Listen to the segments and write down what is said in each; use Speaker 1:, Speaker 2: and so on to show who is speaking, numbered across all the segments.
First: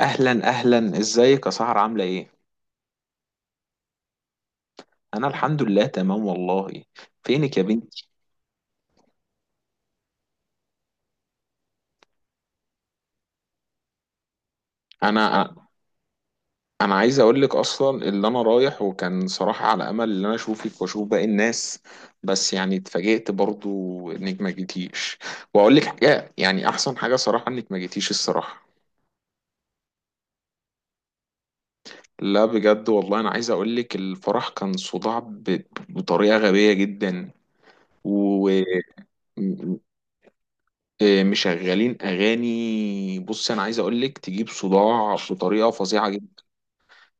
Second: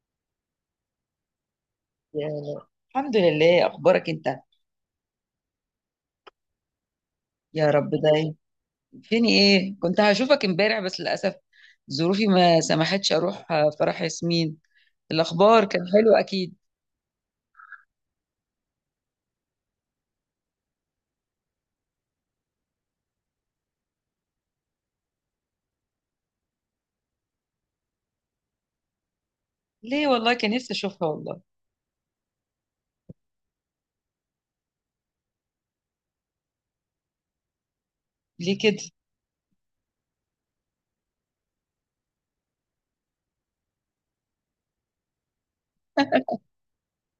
Speaker 1: اهلا اهلا، ازيك يا سهر؟ عامله ايه؟
Speaker 2: يا لا. الحمد لله، اخبارك انت؟
Speaker 1: انا الحمد لله تمام والله. فينك يا
Speaker 2: يا رب
Speaker 1: بنتي؟
Speaker 2: دايم. فين ايه، كنت هشوفك امبارح بس للاسف ظروفي ما سمحتش اروح فرح ياسمين. الاخبار
Speaker 1: انا
Speaker 2: كان حلو اكيد.
Speaker 1: انا عايز اقول لك اصلا اللي انا رايح وكان صراحه على امل ان انا اشوفك واشوف باقي الناس. بس يعني اتفاجئت برضو انك ما جيتيش. واقول لك حاجه، يعني احسن حاجه صراحه انك ما جيتيش الصراحه.
Speaker 2: ليه والله كان نفسي اشوفها والله.
Speaker 1: لا بجد والله، انا عايز اقول لك الفرح كان صداع بطريقه غبيه جدا و...
Speaker 2: ليه كده؟
Speaker 1: مشغلين اغاني. بص، انا عايز اقول لك تجيب صداع بطريقه فظيعه جدا.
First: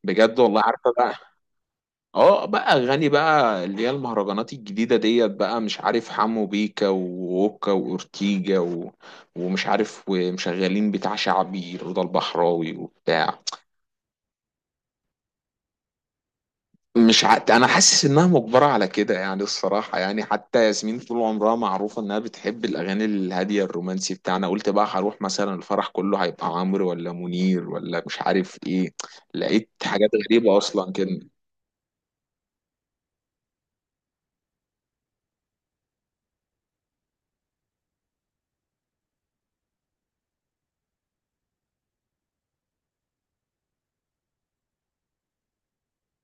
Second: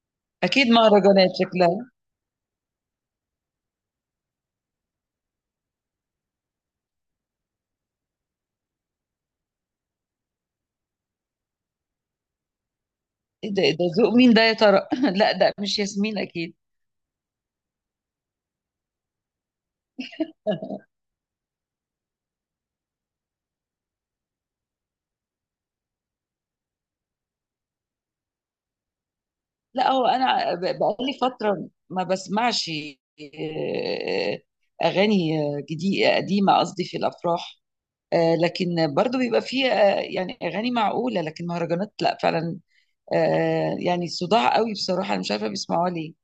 Speaker 1: بجد والله،
Speaker 2: اكيد
Speaker 1: عارفه بقى.
Speaker 2: مهرجانات شكلها.
Speaker 1: اه، بقى اغاني، بقى اللي هي المهرجانات الجديده ديت، بقى مش عارف حمو بيكا ووكا واورتيجا و... ومش عارف، ومشغلين بتاع شعبي رضا البحراوي وبتاع...
Speaker 2: ايه ده إيه ده ذوق مين ده يا ترى؟ لا ده مش ياسمين اكيد.
Speaker 1: مش ع... انا حاسس انها مجبره على كده يعني الصراحه، يعني حتى ياسمين طول عمرها معروفه انها بتحب الاغاني الهاديه الرومانسي بتاعنا. قلت بقى هروح مثلا الفرح كله هيبقى عمرو ولا منير ولا مش عارف ايه. لقيت
Speaker 2: لا هو
Speaker 1: حاجات
Speaker 2: انا
Speaker 1: غريبه اصلا
Speaker 2: بقالي
Speaker 1: كده.
Speaker 2: فتره ما بسمعش آه، اغاني جديده قديمه، قصدي في الافراح. لكن برضو بيبقى فيه يعني اغاني معقوله، لكن مهرجانات لا فعلا. يعني صداع قوي بصراحه، انا مش عارفه بيسمعوها ليه،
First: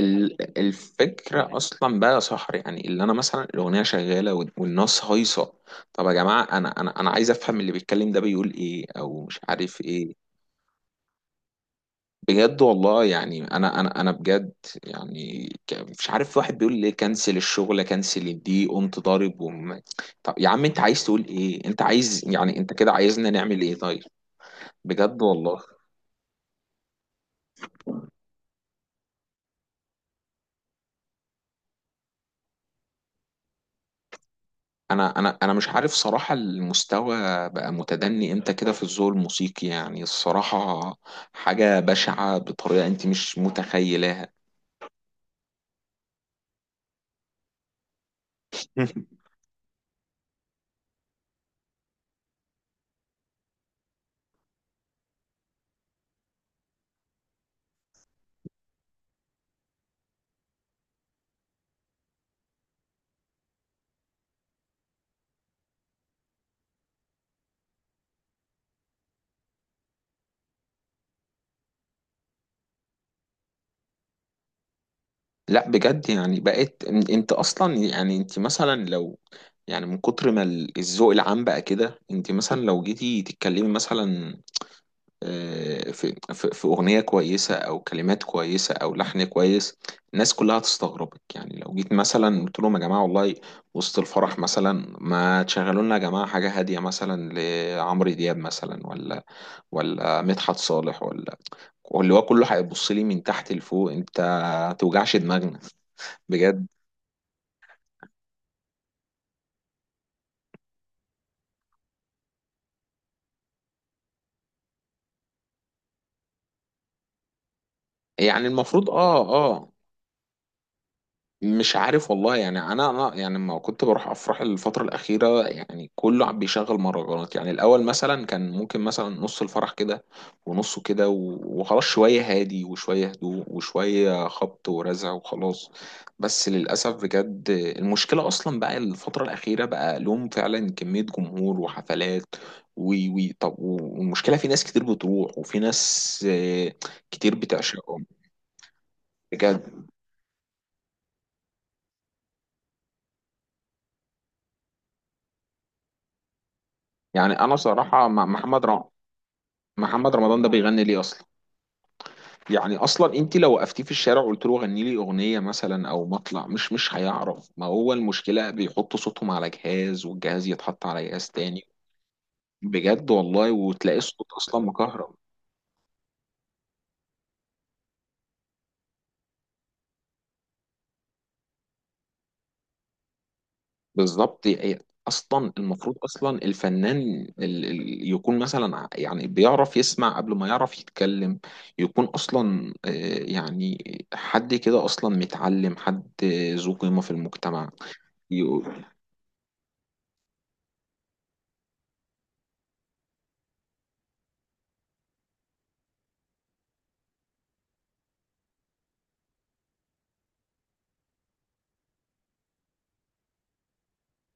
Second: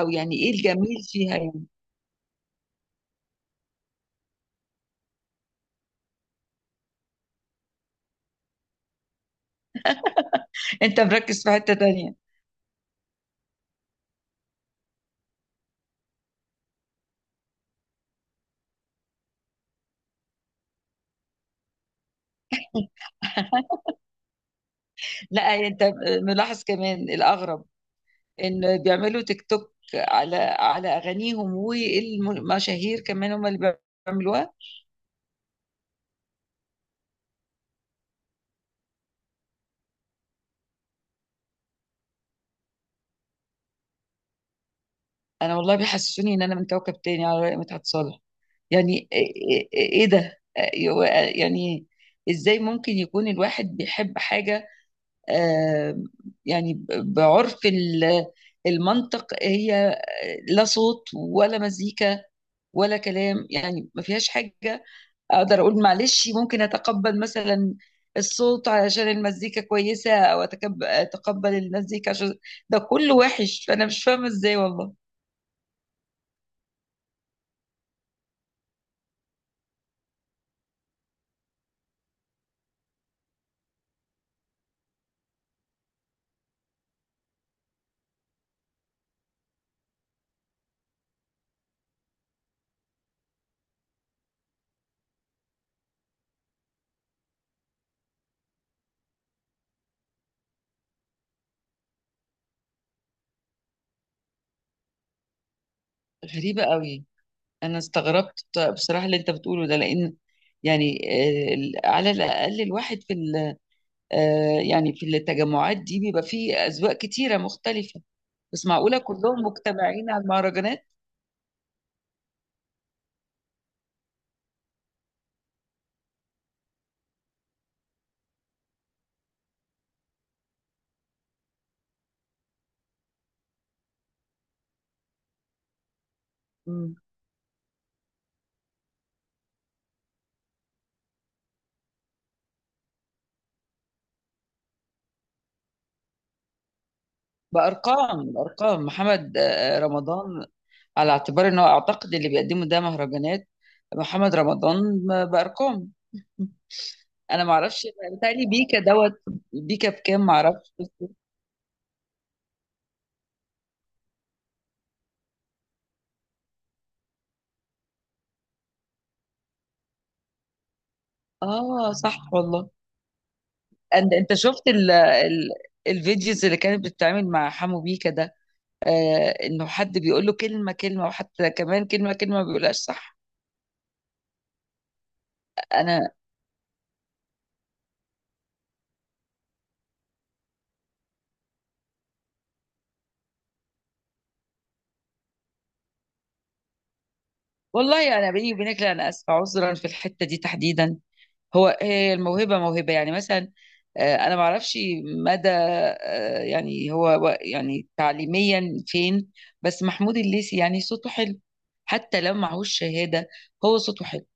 Speaker 2: او يعني ايه الجميل فيها
Speaker 1: الفكره
Speaker 2: يعني.
Speaker 1: اصلا بقى يا صاحبي، يعني اللي انا مثلا الاغنيه شغاله والناس هايصه. طب يا جماعه، انا عايز افهم اللي بيتكلم ده بيقول ايه او مش عارف ايه.
Speaker 2: انت مركز في حته تانية.
Speaker 1: بجد والله، يعني انا بجد. يعني مش عارف، واحد بيقول ليه كنسل الشغل كنسل دي، قمت ضارب طب يا عم، انت عايز تقول ايه؟ انت عايز يعني انت كده عايزنا نعمل ايه طيب؟ بجد
Speaker 2: لا
Speaker 1: والله.
Speaker 2: انت ملاحظ كمان الاغرب ان بيعملوا تيك توك على اغانيهم، والمشاهير كمان هم اللي بيعملوها.
Speaker 1: انا مش عارف صراحة، المستوى بقى متدني امتى كده في الذوق الموسيقي يعني الصراحة. حاجة بشعة بطريقة انت مش متخيلاها.
Speaker 2: انا والله بيحسسوني ان انا من كوكب تاني على رأي مدحت صالح. يعني ايه إيه ده يعني ازاي ممكن يكون الواحد بيحب حاجه؟ آه، يعني بعرف المنطق، هي لا صوت ولا مزيكا ولا كلام، يعني ما فيهاش حاجة. أقدر أقول معلش ممكن أتقبل مثلا الصوت علشان المزيكا كويسة، أو أتقبل المزيكا عشان ده كله وحش، فأنا مش فاهمة إزاي والله.
Speaker 1: لا بجد يعني، بقيت انت اصلا يعني انت مثلا لو... يعني من كتر ما الذوق العام بقى كده، انت مثلا لو جيتي تتكلمي مثلا في اغنيه كويسه او كلمات كويسه او لحن كويس، الناس كلها هتستغربك. يعني لو جيت مثلا قلت لهم: يا جماعه والله، وسط الفرح مثلا، ما تشغلوا لنا يا جماعه حاجه هاديه مثلا لعمرو دياب مثلا، ولا مدحت صالح ولا... اللي هو كله هيبص لي من تحت لفوق: انت ما توجعش دماغنا.
Speaker 2: غريبة
Speaker 1: بجد.
Speaker 2: قوي. أنا استغربت بصراحة اللي أنت بتقوله ده، لأن يعني على الأقل الواحد في ال آه، يعني في التجمعات دي بيبقى فيه أذواق كتيرة مختلفة.
Speaker 1: يعني
Speaker 2: بس
Speaker 1: المفروض
Speaker 2: معقولة كلهم مجتمعين على المهرجانات؟
Speaker 1: مش عارف والله، يعني انا يعني لما كنت بروح افراح الفتره الاخيره، يعني كله عم بيشغل مهرجانات. يعني الاول مثلا كان ممكن مثلا نص الفرح كده ونصه كده وخلاص، شويه هادي وشويه هدوء وشويه خبط ورزع وخلاص. بس للاسف،
Speaker 2: مم.
Speaker 1: بجد المشكله اصلا بقى الفتره الاخيره بقى لهم فعلا كميه جمهور وحفلات. وي وي طب، والمشكله في ناس كتير بتروح وفي ناس كتير بتعشقهم.
Speaker 2: أرقام محمد
Speaker 1: بجد،
Speaker 2: رمضان، على اعتبار إنه أعتقد اللي بيقدمه ده مهرجانات. محمد رمضان بأرقام.
Speaker 1: يعني
Speaker 2: أنا
Speaker 1: انا
Speaker 2: معرفش،
Speaker 1: صراحه مع
Speaker 2: بيتهيألي بيكا دوت بيكا
Speaker 1: محمد
Speaker 2: بكام
Speaker 1: رمضان ده
Speaker 2: معرفش.
Speaker 1: بيغني ليه اصلا؟ يعني اصلا انت لو وقفتيه في الشارع وقلت له غني لي اغنيه مثلا او مطلع، مش هيعرف. ما هو المشكله بيحطوا صوتهم على جهاز، والجهاز يتحط على جهاز تاني.
Speaker 2: آه صح والله.
Speaker 1: بجد والله، وتلاقي
Speaker 2: أنت
Speaker 1: الصوت
Speaker 2: أنت
Speaker 1: اصلا
Speaker 2: شفت ال
Speaker 1: مكهرب.
Speaker 2: ال الفيديوز اللي كانت بتتعمل مع حمو بيكا ده؟ انه حد بيقول له كلمه كلمه، وحتى كمان كلمه كلمه ما بيقولهاش صح.
Speaker 1: بالظبط. هي اصلا المفروض
Speaker 2: انا
Speaker 1: اصلا الفنان يكون مثلا يعني بيعرف يسمع قبل ما يعرف يتكلم. يكون اصلا، يعني حد كده اصلا متعلم، حد ذو قيمه في المجتمع.
Speaker 2: والله، انا بيني وبينك،
Speaker 1: يقول-
Speaker 2: لا انا اسفه، عذرا في الحته دي تحديدا. هي الموهبه موهبه يعني، مثلا انا ما اعرفش مدى يعني هو يعني تعليميا فين. بس محمود الليثي يعني صوته حلو، حتى لو معهوش شهاده هو صوته حلو.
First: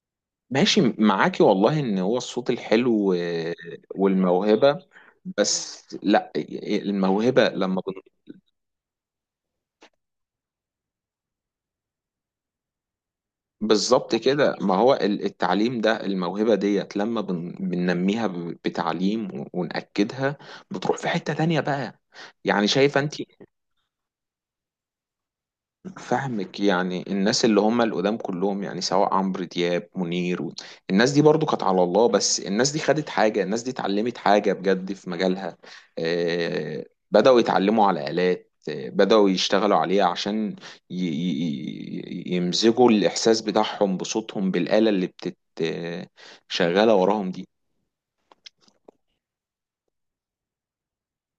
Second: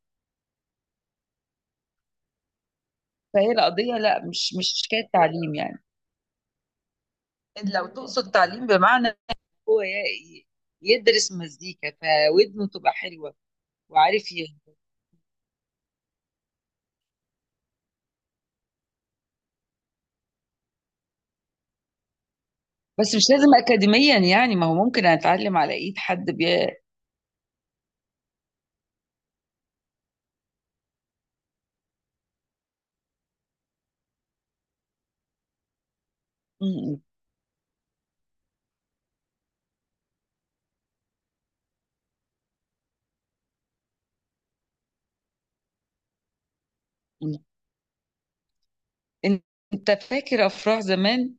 Speaker 1: ماشي معاكي والله ان هو الصوت الحلو
Speaker 2: فهي القضيه لا، مش
Speaker 1: والموهبة.
Speaker 2: حكايه تعليم يعني.
Speaker 1: بس لا، الموهبة لما
Speaker 2: لو تقصد تعليم بمعنى هو يدرس مزيكا فودنه تبقى حلوه،
Speaker 1: بالظبط
Speaker 2: وعارف
Speaker 1: كده. ما هو التعليم ده، الموهبة ديت لما بننميها بتعليم ونأكدها. بتروح في حتة تانية بقى، يعني شايفة انت؟
Speaker 2: بس مش لازم اكاديميا يعني، ما هو ممكن اتعلم على ايد حد
Speaker 1: فاهمك. يعني الناس اللي هم القدام كلهم، يعني سواء عمرو دياب، منير و... الناس دي برضو كانت على الله، بس الناس دي خدت حاجة، الناس دي اتعلمت حاجة بجد في مجالها. آه،
Speaker 2: م-
Speaker 1: بدأوا يتعلموا على آلات، بدأوا يشتغلوا عليها عشان يمزجوا الإحساس بتاعهم بصوتهم بالآلة اللي بتت، شغالة وراهم
Speaker 2: م-
Speaker 1: دي.
Speaker 2: م. انت فاكر افراح زمان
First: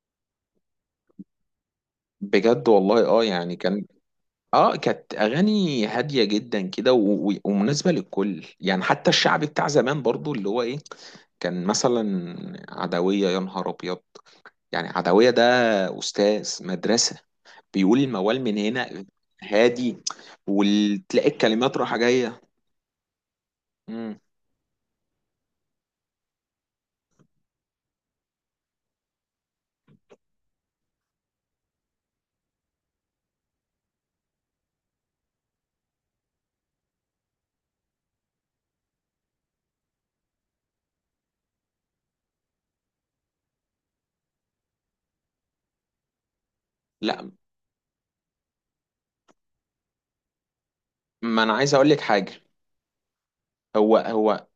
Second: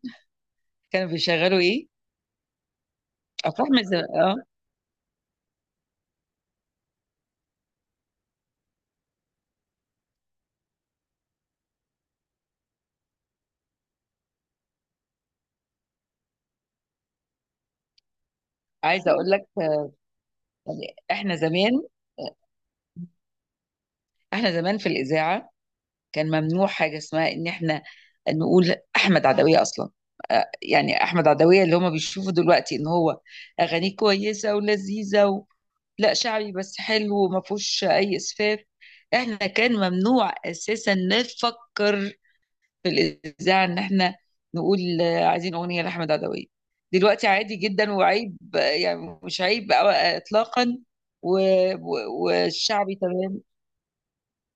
Speaker 2: كانوا بيشغلوا ايه؟
Speaker 1: بجد والله. اه يعني
Speaker 2: افراح من
Speaker 1: كان...
Speaker 2: زمان اه.
Speaker 1: اه، كانت اغاني هاديه جدا كده ومناسبه للكل، يعني حتى الشعب بتاع زمان برضو اللي هو ايه. كان مثلا عدويه، يا نهار ابيض! يعني عدويه ده استاذ مدرسه، بيقول الموال من هنا
Speaker 2: عايزه اقول لك،
Speaker 1: هادي،
Speaker 2: يعني
Speaker 1: وتلاقي
Speaker 2: احنا
Speaker 1: الكلمات
Speaker 2: زمان،
Speaker 1: رايحه جايه. مم.
Speaker 2: في الاذاعه كان ممنوع حاجه اسمها ان احنا نقول احمد عدويه اصلا. يعني احمد عدويه اللي هم بيشوفوا دلوقتي ان هو اغانيه كويسه ولذيذه، لا شعبي بس حلو وما فيهوش اي اسفاف. احنا كان ممنوع اساسا نفكر في الاذاعه ان احنا نقول عايزين اغنيه لاحمد عدويه. دلوقتي
Speaker 1: لا،
Speaker 2: عادي جدا وعيب، يعني مش عيب اطلاقا.
Speaker 1: ما انا عايز اقول لك حاجه.
Speaker 2: والشعبي تمام.
Speaker 1: هو هو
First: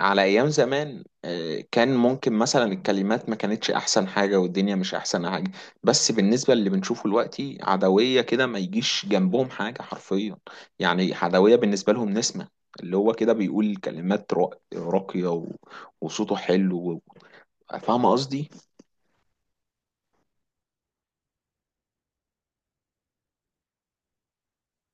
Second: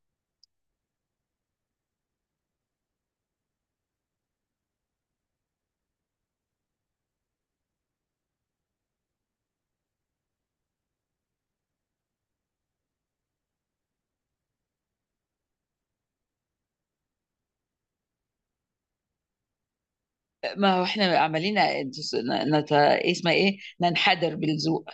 Speaker 1: على ايام زمان، كان ممكن مثلا الكلمات ما كانتش احسن حاجه والدنيا مش احسن حاجه. بس بالنسبه للي بنشوفه دلوقتي، عدويه كده ما يجيش جنبهم حاجه حرفيا. يعني عدويه بالنسبه لهم نسمه، اللي هو كده بيقول كلمات راقيه وصوته حلو فاهمه قصدي.
Speaker 2: ما هو احنا عمالين نت... اسمها ايه، ننحدر بالذوق.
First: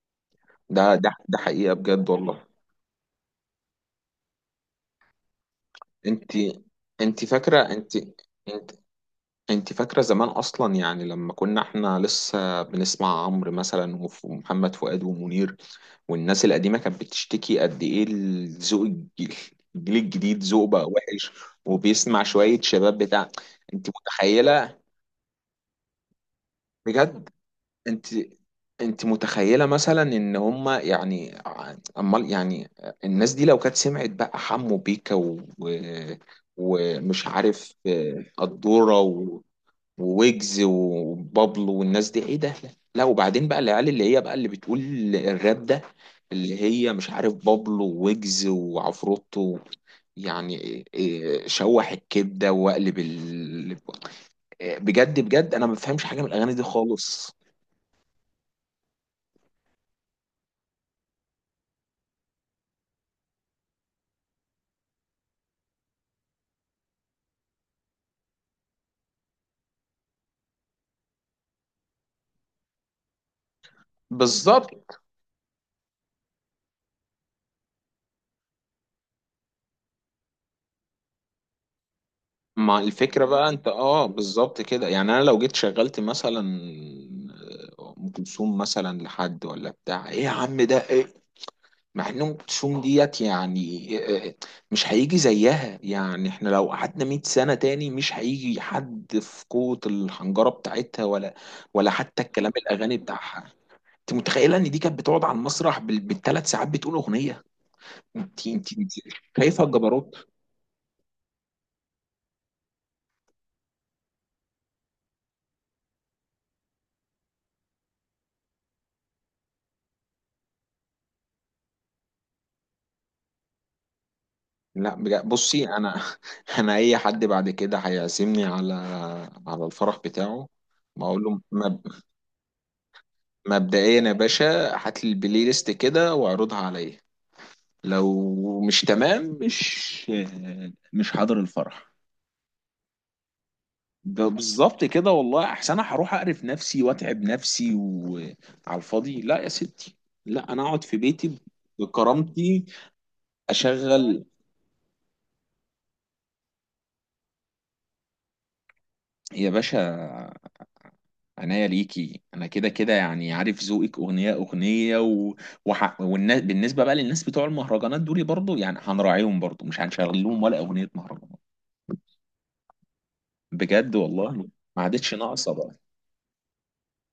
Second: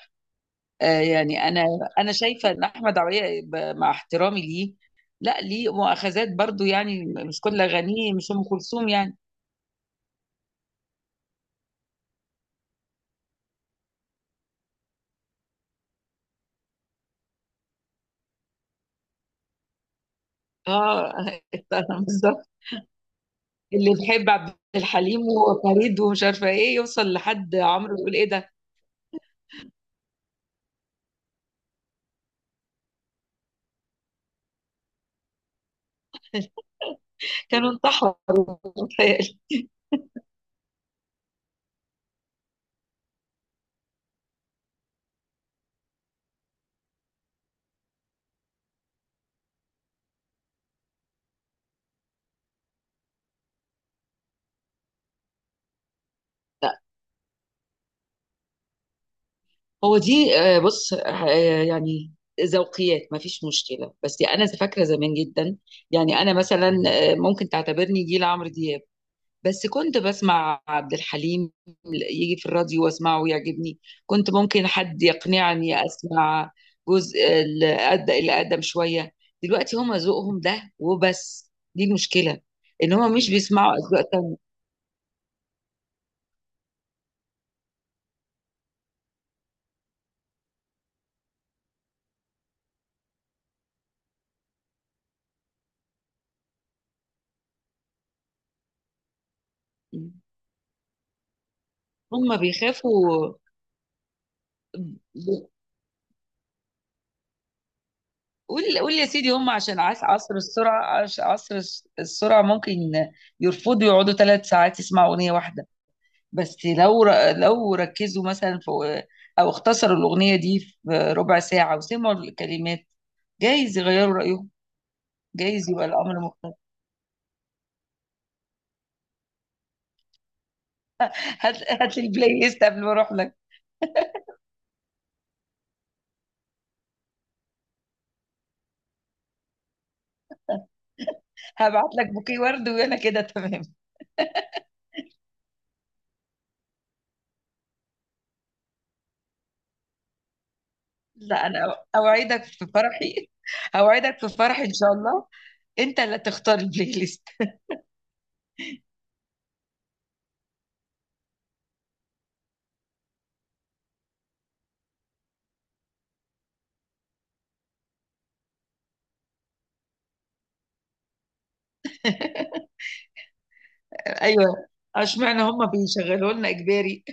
Speaker 1: ده ده ده
Speaker 2: يعني انا
Speaker 1: حقيقه بجد
Speaker 2: انا
Speaker 1: والله.
Speaker 2: شايفه ان احمد عويه، مع احترامي ليه، لا ليه
Speaker 1: انت
Speaker 2: مؤاخذات برضو، يعني
Speaker 1: انت
Speaker 2: مش كل
Speaker 1: فاكره؟ انت
Speaker 2: اغانيه مش ام كلثوم يعني.
Speaker 1: انت فاكرة زمان اصلا؟ يعني لما كنا احنا لسه بنسمع عمرو مثلا ومحمد فؤاد ومنير، والناس القديمة كانت بتشتكي قد ايه الذوق، الج- الجيل الجديد ذوق بقى
Speaker 2: اه،
Speaker 1: وحش، وبيسمع
Speaker 2: بالظبط.
Speaker 1: شوية شباب بتاع... انت
Speaker 2: اللي بيحب عبد
Speaker 1: متخيلة؟
Speaker 2: الحليم وفريد ومش عارفه ايه، يوصل
Speaker 1: بجد.
Speaker 2: لحد عمرو
Speaker 1: انت
Speaker 2: يقول ايه ده.
Speaker 1: انت متخيلة مثلا ان هما يعني امال يعني الناس دي لو كانت سمعت بقى حمو بيكا ومش
Speaker 2: كانوا
Speaker 1: عارف،
Speaker 2: انتحروا
Speaker 1: قدورة
Speaker 2: متهيألي.
Speaker 1: وويجز وبابلو والناس دي، ايه ده؟ لا، وبعدين بقى العيال اللي هي بقى اللي بتقول الراب ده، اللي هي مش عارف بابلو وويجز وعفروتو، يعني إيه، شوح الكبده واقلب إيه، بجد بجد انا ما بفهمش حاجه من الاغاني دي
Speaker 2: لا
Speaker 1: خالص.
Speaker 2: هو دي بص يعني ذوقيات، ما فيش مشكله، بس انا فاكره زمان جدا. يعني انا مثلا ممكن تعتبرني جيل عمرو دياب، بس كنت بسمع عبد الحليم يجي في الراديو واسمعه ويعجبني. كنت ممكن
Speaker 1: بالظبط.
Speaker 2: حد يقنعني اسمع جزء اللي اقدم شويه. دلوقتي هما ذوقهم ده وبس، دي المشكله،
Speaker 1: ما
Speaker 2: ان هما
Speaker 1: الفكره
Speaker 2: مش
Speaker 1: بقى انت،
Speaker 2: بيسمعوا اذواق تانية.
Speaker 1: بالظبط كده. يعني انا لو جيت شغلت مثلا ام كلثوم مثلا لحد، ولا بتاع ايه يا عم ده ايه؟ مع ان ام كلثوم ديت يعني مش هيجي زيها. يعني احنا لو قعدنا 100 سنه تاني مش هيجي حد في قوه الحنجره بتاعتها، ولا ولا حتى
Speaker 2: هما
Speaker 1: الكلام الاغاني
Speaker 2: بيخافوا.
Speaker 1: بتاعها. انت متخيله ان دي كانت بتقعد على
Speaker 2: ب-
Speaker 1: المسرح بالثلاث ساعات بتقول اغنيه؟ انت انت
Speaker 2: قول
Speaker 1: انت
Speaker 2: قول يا سيدي، هما
Speaker 1: شايفه
Speaker 2: عشان
Speaker 1: الجبروت؟
Speaker 2: عصر السرعه، عصر السرعه، ممكن يرفضوا يقعدوا 3 ساعات يسمعوا اغنيه واحده. بس لو ركزوا مثلا، في او اختصروا الأغنية دي في ربع ساعة وسمعوا الكلمات، جايز يغيروا رأيهم،
Speaker 1: لا بجد، بصي
Speaker 2: جايز يبقى
Speaker 1: انا...
Speaker 2: الأمر مختلف.
Speaker 1: انا اي حد بعد كده هيعزمني على الفرح بتاعه، بقول له:
Speaker 2: هات هات لي البلاي ليست قبل ما أروح لك.
Speaker 1: مبدئيا يا باشا، هات لي البلاي ليست كده واعرضها عليا. لو مش تمام، مش حاضر
Speaker 2: هبعت
Speaker 1: الفرح.
Speaker 2: لك بوكيه ورد وأنا كده تمام.
Speaker 1: ده بالظبط كده، والله احسن. انا هروح اقرف نفسي واتعب نفسي وعلى الفاضي؟ لا يا ستي، لا، انا اقعد في بيتي
Speaker 2: لا أنا أوعدك
Speaker 1: بكرامتي.
Speaker 2: في فرحي، أوعدك
Speaker 1: اشغل
Speaker 2: في فرحي إن شاء الله. أنت اللي تختار البلاي ليست.
Speaker 1: يا باشا عناية ليكي، انا كده كده يعني عارف ذوقك اغنيه اغنيه و... والناس، بالنسبه بقى للناس بتوع المهرجانات دول برضو، يعني هنراعيهم برضو، مش هنشغل لهم ولا اغنيه مهرجانات. بجد والله،
Speaker 2: أيوه.
Speaker 1: ما عادتش
Speaker 2: اشمعنى
Speaker 1: ناقصه
Speaker 2: هم
Speaker 1: بقى.
Speaker 2: بيشغلوا لنا إجباري؟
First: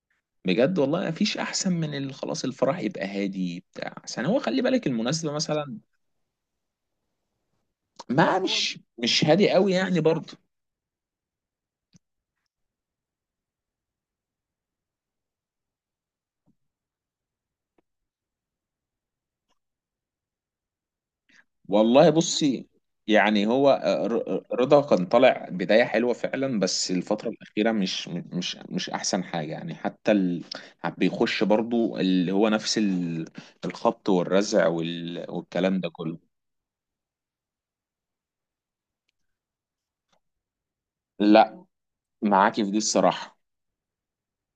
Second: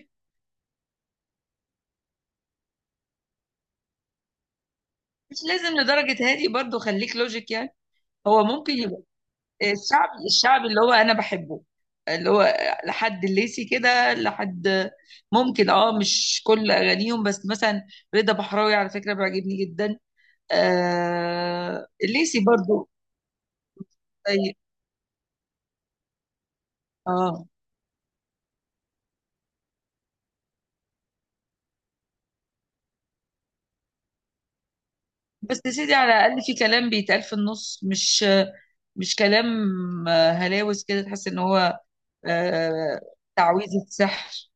Speaker 1: بجد والله، مفيش احسن من خلاص، الفرح يبقى هادي بتاع، عشان هو خلي بالك المناسبة
Speaker 2: مش لازم
Speaker 1: مثلا.
Speaker 2: لدرجة هادي برضو، خليك لوجيك يعني.
Speaker 1: ما هو
Speaker 2: هو ممكن
Speaker 1: مش
Speaker 2: يبقى
Speaker 1: مش هادي قوي يعني
Speaker 2: الشعبي،
Speaker 1: برضه.
Speaker 2: الشعبي اللي هو انا بحبه، اللي هو لحد الليسي كده، لحد ممكن، اه مش كل اغانيهم بس مثلا رضا بحراوي على فكره بيعجبني جدا، آه
Speaker 1: والله
Speaker 2: الليسي
Speaker 1: بصي،
Speaker 2: برضو.
Speaker 1: يعني هو
Speaker 2: طيب،
Speaker 1: رضا كان طالع بداية حلوة فعلا، بس الفترة
Speaker 2: اه.
Speaker 1: الأخيرة مش أحسن حاجة يعني، حتى بيخش برضه اللي هو نفس الخبط والرزع
Speaker 2: بس يا
Speaker 1: والكلام ده
Speaker 2: سيدي على
Speaker 1: كله.
Speaker 2: الاقل في كلام بيتقال في النص، مش مش كلام هلاوس كده، تحس ان
Speaker 1: لا،
Speaker 2: هو
Speaker 1: معاكي في دي
Speaker 2: آه
Speaker 1: الصراحة،
Speaker 2: تعويذه سحر.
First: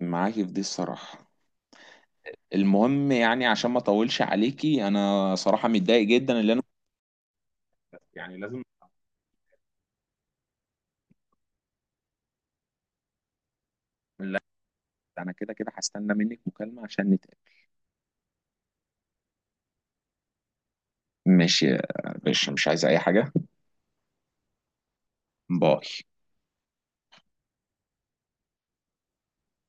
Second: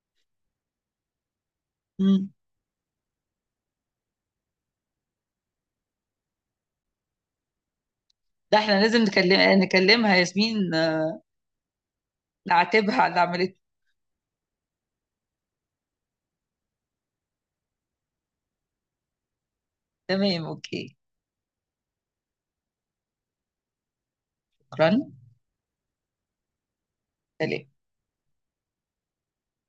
Speaker 1: معاكي في دي الصراحة.
Speaker 2: مم.
Speaker 1: المهم يعني عشان ما اطولش عليكي، انا صراحة متضايق جدا اللي انا يعني
Speaker 2: ده
Speaker 1: لازم...
Speaker 2: احنا لازم نكلمها ياسمين، نعاتبها على اللي عملته.
Speaker 1: لا، انا كده كده هستنى منك مكالمة عشان نتقابل.
Speaker 2: تمام، اوكي.
Speaker 1: ماشي يا باشا، مش عايز اي حاجة.
Speaker 2: شكرا،
Speaker 1: باي.
Speaker 2: سليم.